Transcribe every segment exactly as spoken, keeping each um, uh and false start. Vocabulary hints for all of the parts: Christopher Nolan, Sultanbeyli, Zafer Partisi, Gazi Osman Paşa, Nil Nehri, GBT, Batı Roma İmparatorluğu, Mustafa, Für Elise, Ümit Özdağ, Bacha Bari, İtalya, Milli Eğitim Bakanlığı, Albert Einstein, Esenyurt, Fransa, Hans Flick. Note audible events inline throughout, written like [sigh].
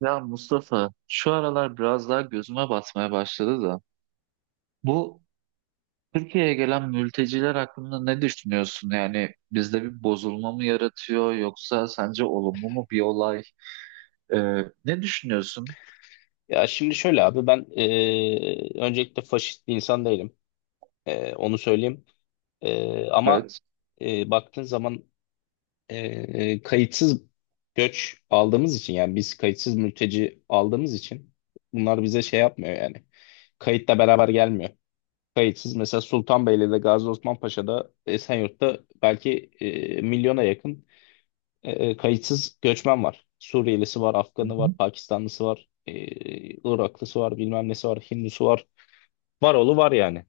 Ya Mustafa, şu aralar biraz daha gözüme batmaya başladı da. Bu Türkiye'ye gelen mülteciler hakkında ne düşünüyorsun? Yani bizde bir bozulma mı yaratıyor yoksa sence olumlu mu bir olay? Ee, ne düşünüyorsun? Ya şimdi şöyle abi ben e, öncelikle faşist bir insan değilim. E, onu söyleyeyim. E, ama Evet. e, baktığın zaman e, kayıtsız göç aldığımız için yani biz kayıtsız mülteci aldığımız için bunlar bize şey yapmıyor yani. Kayıtla beraber gelmiyor. Kayıtsız mesela Sultanbeyli'de, Gazi Osman Paşa'da, Esenyurt'ta belki e, milyona yakın e, e, kayıtsız göçmen var. Suriyelisi var, Hı hı. Afganı var, Pakistanlısı var, e, Iraklısı var, bilmem nesi var, Hindusu var. Var oğlu var yani.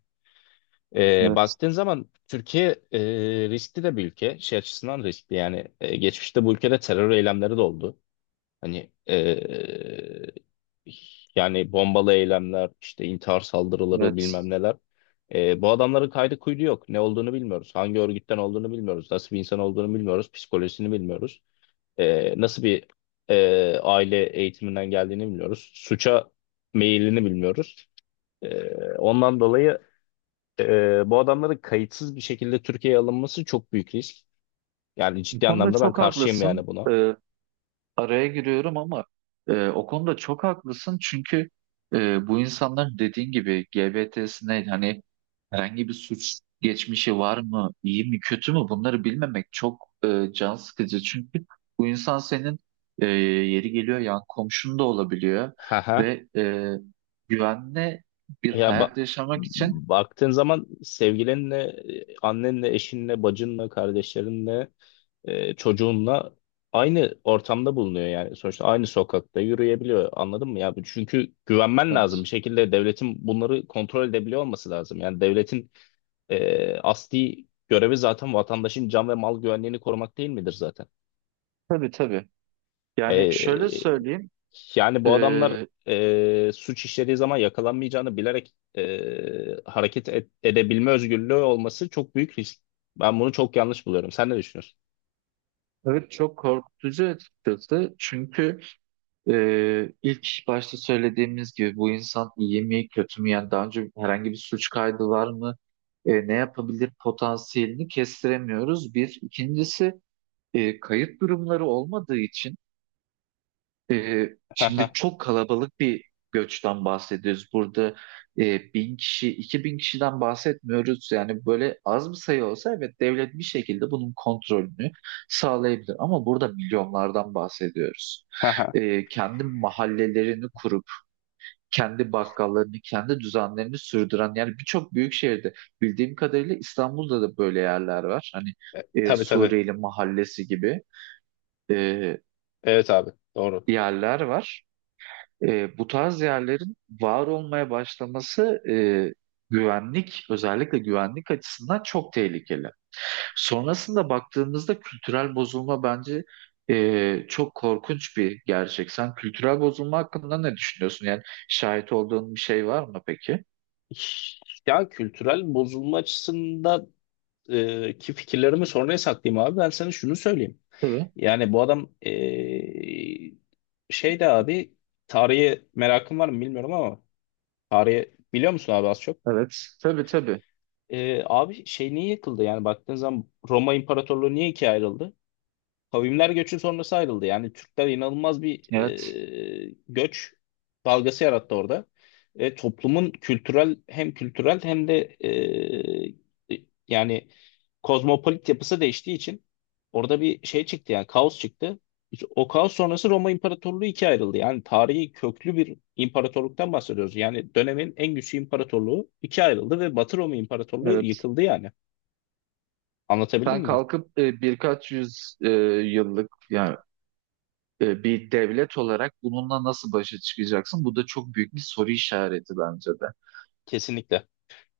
E, Evet. Baktığın zaman Türkiye e, riskli de bir ülke. Şey açısından riskli yani. E, geçmişte bu ülkede terör eylemleri de oldu. Hani e, yani bombalı eylemler, işte intihar saldırıları bilmem Evet. neler. E, bu adamların kaydı kuydu yok. Ne olduğunu bilmiyoruz. Hangi örgütten olduğunu bilmiyoruz. Nasıl bir insan olduğunu bilmiyoruz. Psikolojisini bilmiyoruz e, nasıl bir e, aile eğitiminden geldiğini bilmiyoruz. Suça meyilini bilmiyoruz. E, Ondan dolayı e, bu adamların kayıtsız bir şekilde Türkiye'ye alınması çok büyük risk. Yani Bu ciddi konuda anlamda ben çok karşıyım haklısın. yani buna. Ee, araya giriyorum ama e, o konuda çok haklısın çünkü e, bu insanlar dediğin gibi G B T'sine hani herhangi bir suç geçmişi var mı, iyi mi, kötü mü, bunları bilmemek çok e, can sıkıcı. Çünkü bu insan senin e, yeri geliyor yan komşun da olabiliyor Ha ha. ve e, güvenli bir Ya ba- hayat yaşamak için baktığın zaman sevgilinle, e, annenle, eşinle, bacınla, kardeşlerinle, e, çocuğunla aynı ortamda bulunuyor yani. Sonuçta aynı sokakta yürüyebiliyor. Anladın mı ya? Bu- Çünkü güvenmen bak, lazım. Bir şekilde devletin bunları kontrol edebiliyor olması lazım. Yani devletin e, asli görevi zaten vatandaşın can ve mal güvenliğini korumak değil midir zaten? tabii tabii. E, Yani şöyle söyleyeyim, Yani e, bu adamlar e, suç işlediği zaman yakalanmayacağını bilerek e, hareket et- edebilme özgürlüğü olması çok büyük risk. Ben bunu çok yanlış buluyorum. Sen ne düşünüyorsun? evet, çok korkutucu açıkçası çünkü Ee, ilk başta söylediğimiz gibi bu insan iyi mi kötü mü, yani daha önce herhangi bir suç kaydı var mı, Ee, ne yapabilir potansiyelini kestiremiyoruz, bir ikincisi e, kayıp durumları olmadığı için ee, Ha ha şimdi çok kalabalık bir göçten bahsediyoruz. Burada e, bin kişi, iki bin kişiden bahsetmiyoruz. Yani böyle az bir sayı olsa evet devlet bir şekilde bunun kontrolünü sağlayabilir. Ama burada milyonlardan bahsediyoruz. ha ha. Ee, kendi mahallelerini kurup, kendi bakkallarını, kendi düzenlerini sürdüren yani birçok büyük şehirde bildiğim kadarıyla İstanbul'da da böyle yerler var. Hani E, e, Tabii, tabii. Suriyeli mahallesi gibi e, Evet abi. Doğru. yerler var. E, bu tarz yerlerin var olmaya başlaması e, güvenlik, özellikle güvenlik açısından çok tehlikeli. Sonrasında baktığımızda kültürel bozulma bence e, çok korkunç bir gerçek. Sen kültürel bozulma hakkında ne düşünüyorsun? Yani şahit olduğun bir şey var mı peki? Ya kültürel bozulma açısında e, ki fikirlerimi sonraya saklayayım abi. Ben sana şunu söyleyeyim. Tabii. Yani bu adam e, şey de abi, tarihe merakın var mı bilmiyorum ama tarihe biliyor musun abi az çok? Evet. Tabii tabii. Ee, abi şey niye yıkıldı yani baktığın zaman Roma İmparatorluğu niye ikiye ayrıldı? Kavimler göçü sonrası ayrıldı. Yani Türkler inanılmaz bir Evet. e, göç dalgası yarattı orada. Ve toplumun kültürel, hem kültürel hem de e, yani kozmopolit yapısı değiştiği için orada bir şey çıktı yani kaos çıktı. İşte o kaos sonrası Roma İmparatorluğu ikiye ayrıldı. Yani tarihi köklü bir imparatorluktan bahsediyoruz. Yani dönemin en güçlü imparatorluğu ikiye ayrıldı ve Batı Roma İmparatorluğu Evet. yıkıldı yani. Anlatabildim Sen mi? kalkıp e, birkaç yüz e, yıllık yani e, bir devlet olarak bununla nasıl başa çıkacaksın? Bu da çok büyük bir soru işareti bence de. Kesinlikle.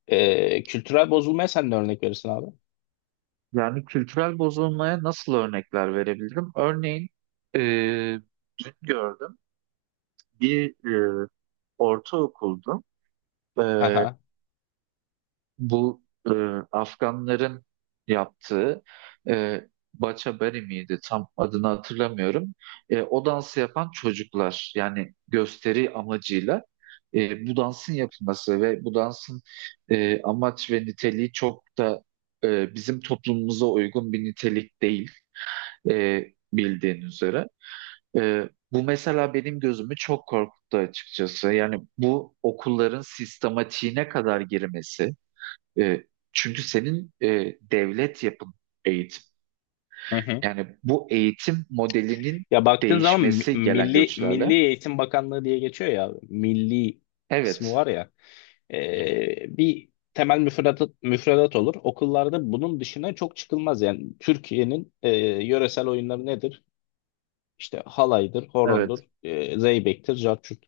Ee, kültürel bozulmaya sen de örnek verirsin abi. Yani kültürel bozulmaya nasıl örnekler verebilirim? Örneğin e, dün gördüm bir e, ortaokuldu. E, Haha. Bu e, Afganların yaptığı e, Bacha Bari miydi? Tam adını hatırlamıyorum. E, o dansı yapan çocuklar yani gösteri amacıyla e, bu dansın yapılması ve bu dansın e, amaç ve niteliği çok da e, bizim toplumumuza uygun bir nitelik değil, e, bildiğin üzere. E, bu mesela benim gözümü çok korkuttu açıkçası. Yani bu okulların sistematiğine kadar girmesi. E, çünkü senin e, devlet yapın, eğitim. Hı hı. Yani bu eğitim modelinin Ya baktığın zaman mi- değişmesi gelen Milli göçlerle. Milli Eğitim Bakanlığı diye geçiyor ya, milli kısmı Evet, var ya. Ee, bir temel müfredat, müfredat olur. Okullarda bunun dışına çok çıkılmaz yani Türkiye'nin e, yöresel oyunları nedir? İşte halaydır, horondur, evet. e, zeybektir, carçurt.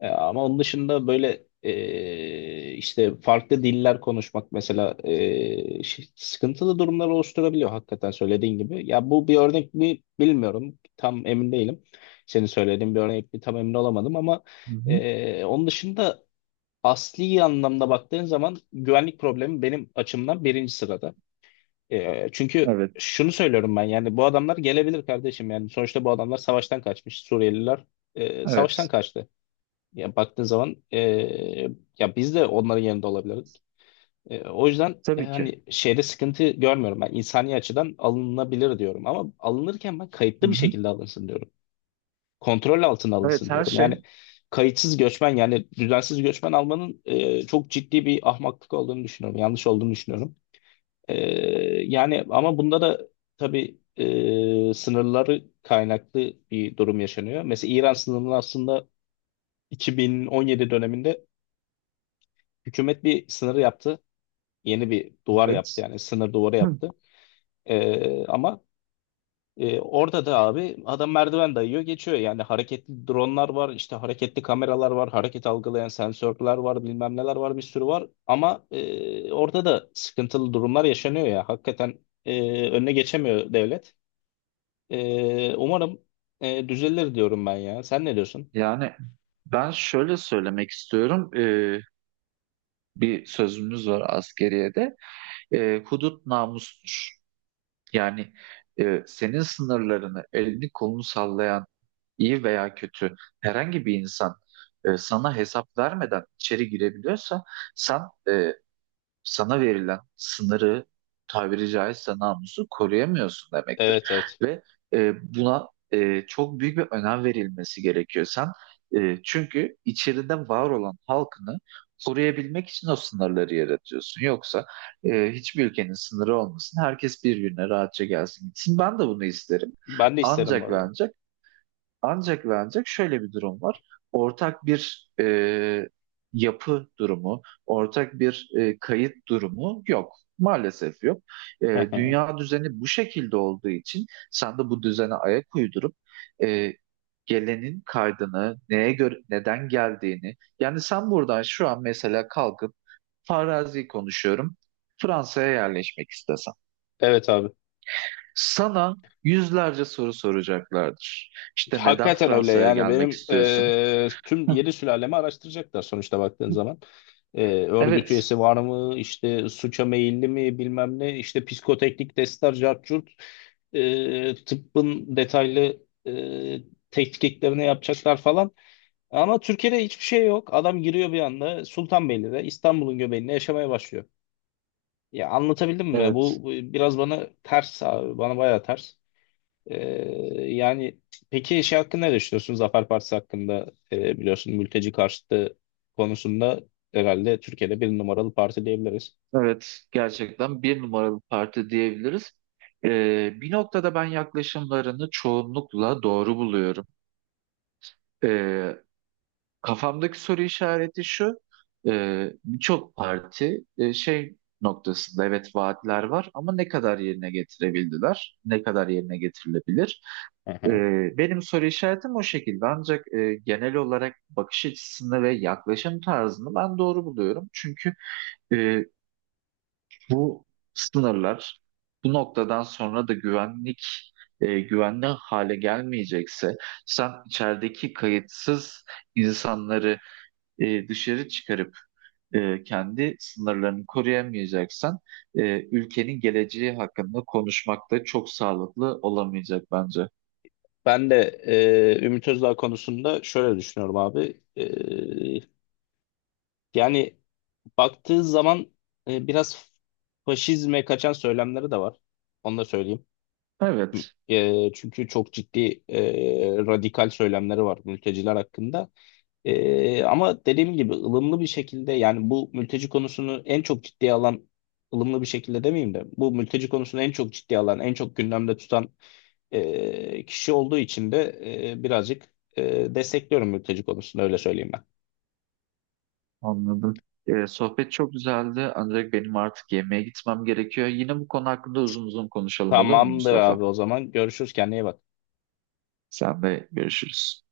E, ama onun dışında böyle e, işte farklı diller konuşmak mesela e, şey- sıkıntılı durumlar oluşturabiliyor hakikaten söylediğin gibi. Ya bu bir örnek mi bilmiyorum. Tam emin değilim. Senin söylediğin bir örnek mi tam emin olamadım ama Hı hı. e, onun dışında asli anlamda baktığın zaman güvenlik problemi benim açımdan birinci sırada. E, çünkü Evet, şunu söylüyorum ben, yani bu adamlar gelebilir kardeşim, yani sonuçta bu adamlar savaştan kaçmış Suriyeliler, e, savaştan evet. kaçtı. Ya baktığın zaman e, ya biz de onların yanında olabilirdik. E, o yüzden e, Tabii ki. hani şeyde sıkıntı görmüyorum ben, insani açıdan alınabilir diyorum ama alınırken ben Hı kayıtlı bir hı. şekilde alınsın diyorum. Kontrol altına alınsın Evet, her diyorum. şey. Yani kayıtsız göçmen, yani düzensiz göçmen almanın e, çok ciddi bir ahmaklık olduğunu düşünüyorum. Yanlış olduğunu düşünüyorum. Ee, Yani ama bunda da tabii e, sınırları kaynaklı bir durum yaşanıyor. Mesela İran sınırını aslında iki bin on yedi döneminde hükümet bir sınır yaptı. Yeni bir duvar yaptı Evet. yani sınır duvarı Hı. yaptı. Ee, ama e, orada da abi adam merdiven dayıyor geçiyor. Yani hareketli dronlar var, işte hareketli kameralar var, hareket algılayan sensörler var, bilmem neler var, bir sürü var. Ama e, orada da sıkıntılı durumlar yaşanıyor ya hakikaten e, önüne geçemiyor devlet. Ee, umarım e, düzelir diyorum ben ya. Sen ne diyorsun? Yani ben şöyle söylemek istiyorum. E, bir sözümüz var askeriyede. E, hudut namustur. Yani e, senin sınırlarını, elini kolunu sallayan iyi veya kötü herhangi bir insan e, sana hesap vermeden içeri girebiliyorsa sen e, sana verilen sınırı, tabiri caizse namusu koruyamıyorsun demektir. Evet, evet. Ve e, buna e, çok büyük bir önem verilmesi gerekiyor. Sen e, çünkü içeride var olan halkını koruyabilmek için o sınırları yaratıyorsun. Yoksa e, hiçbir ülkenin sınırı olmasın. Herkes bir gününe rahatça gelsin gitsin. Ben de bunu isterim. Ben de isterim bu Ancak ve arada. ancak ancak ve ancak şöyle bir durum var. Ortak bir e, yapı durumu, ortak bir e, kayıt durumu yok. Maalesef yok. E, Hı hı. dünya düzeni bu şekilde olduğu için sen de bu düzene ayak uydurup e, gelenin kaydını, neye göre, neden geldiğini. Yani sen buradan şu an mesela kalkıp farazi konuşuyorum. Fransa'ya yerleşmek istesen. Evet abi. Sana yüzlerce soru soracaklardır. İşte neden Hakikaten öyle Fransa'ya yani, gelmek benim istiyorsun? e, tüm [laughs] Heh. yeni sülalemi araştıracaklar sonuçta baktığın zaman. E, örgüt Evet, üyesi var mı? İşte suça meyilli mi, bilmem ne. İşte psikoteknik testler, cart curt. E, tıbbın detaylı e, tetkiklerini yapacaklar falan. Ama Türkiye'de hiçbir şey yok. Adam giriyor bir anda Sultanbeyli'de, İstanbul'un göbeğinde yaşamaya başlıyor. Ya anlatabildim mi? evet, Bu bu biraz bana ters abi. Bana bayağı ters. Ee, Yani peki şey hakkında ne düşünüyorsun? Zafer Partisi hakkında. Ee, biliyorsun, mülteci karşıtı konusunda herhalde Türkiye'de bir numaralı parti diyebiliriz. evet. Gerçekten bir numaralı parti diyebiliriz. Ee, bir noktada ben yaklaşımlarını çoğunlukla doğru buluyorum. Ee, kafamdaki soru işareti şu, e, birçok parti e, şey noktasında evet vaatler var ama ne kadar yerine getirebildiler, ne kadar yerine getirilebilir? Hı Ee, hı. benim soru işaretim o şekilde, ancak e, genel olarak bakış açısını ve yaklaşım tarzını ben doğru buluyorum. Çünkü e, Bu sınırlar, bu noktadan sonra da güvenlik e, güvenli hale gelmeyecekse, sen içerideki kayıtsız insanları e, dışarı çıkarıp e, kendi sınırlarını koruyamayacaksan e, ülkenin geleceği hakkında konuşmak da çok sağlıklı olamayacak bence. Ben de e, Ümit Özdağ konusunda şöyle düşünüyorum abi. Ee, yani baktığı zaman e, biraz faşizme kaçan söylemleri de var. Onu da söyleyeyim. Evet, E, çünkü çok ciddi e, radikal söylemleri var mülteciler hakkında. E, ama dediğim gibi ılımlı bir şekilde, yani bu mülteci konusunu en çok ciddiye alan, ılımlı bir şekilde demeyeyim de bu mülteci konusunu en çok ciddiye alan, en çok gündemde tutan e, kişi olduğu için de e, birazcık e, destekliyorum mülteci konusunu, öyle söyleyeyim ben. anladım. E, sohbet çok güzeldi ancak benim artık yemeğe gitmem gerekiyor. Yine bu konu hakkında uzun uzun konuşalım, olur mu Tamamdır Mustafa? abi, o zaman görüşürüz, kendine iyi bak. Sen de görüşürüz.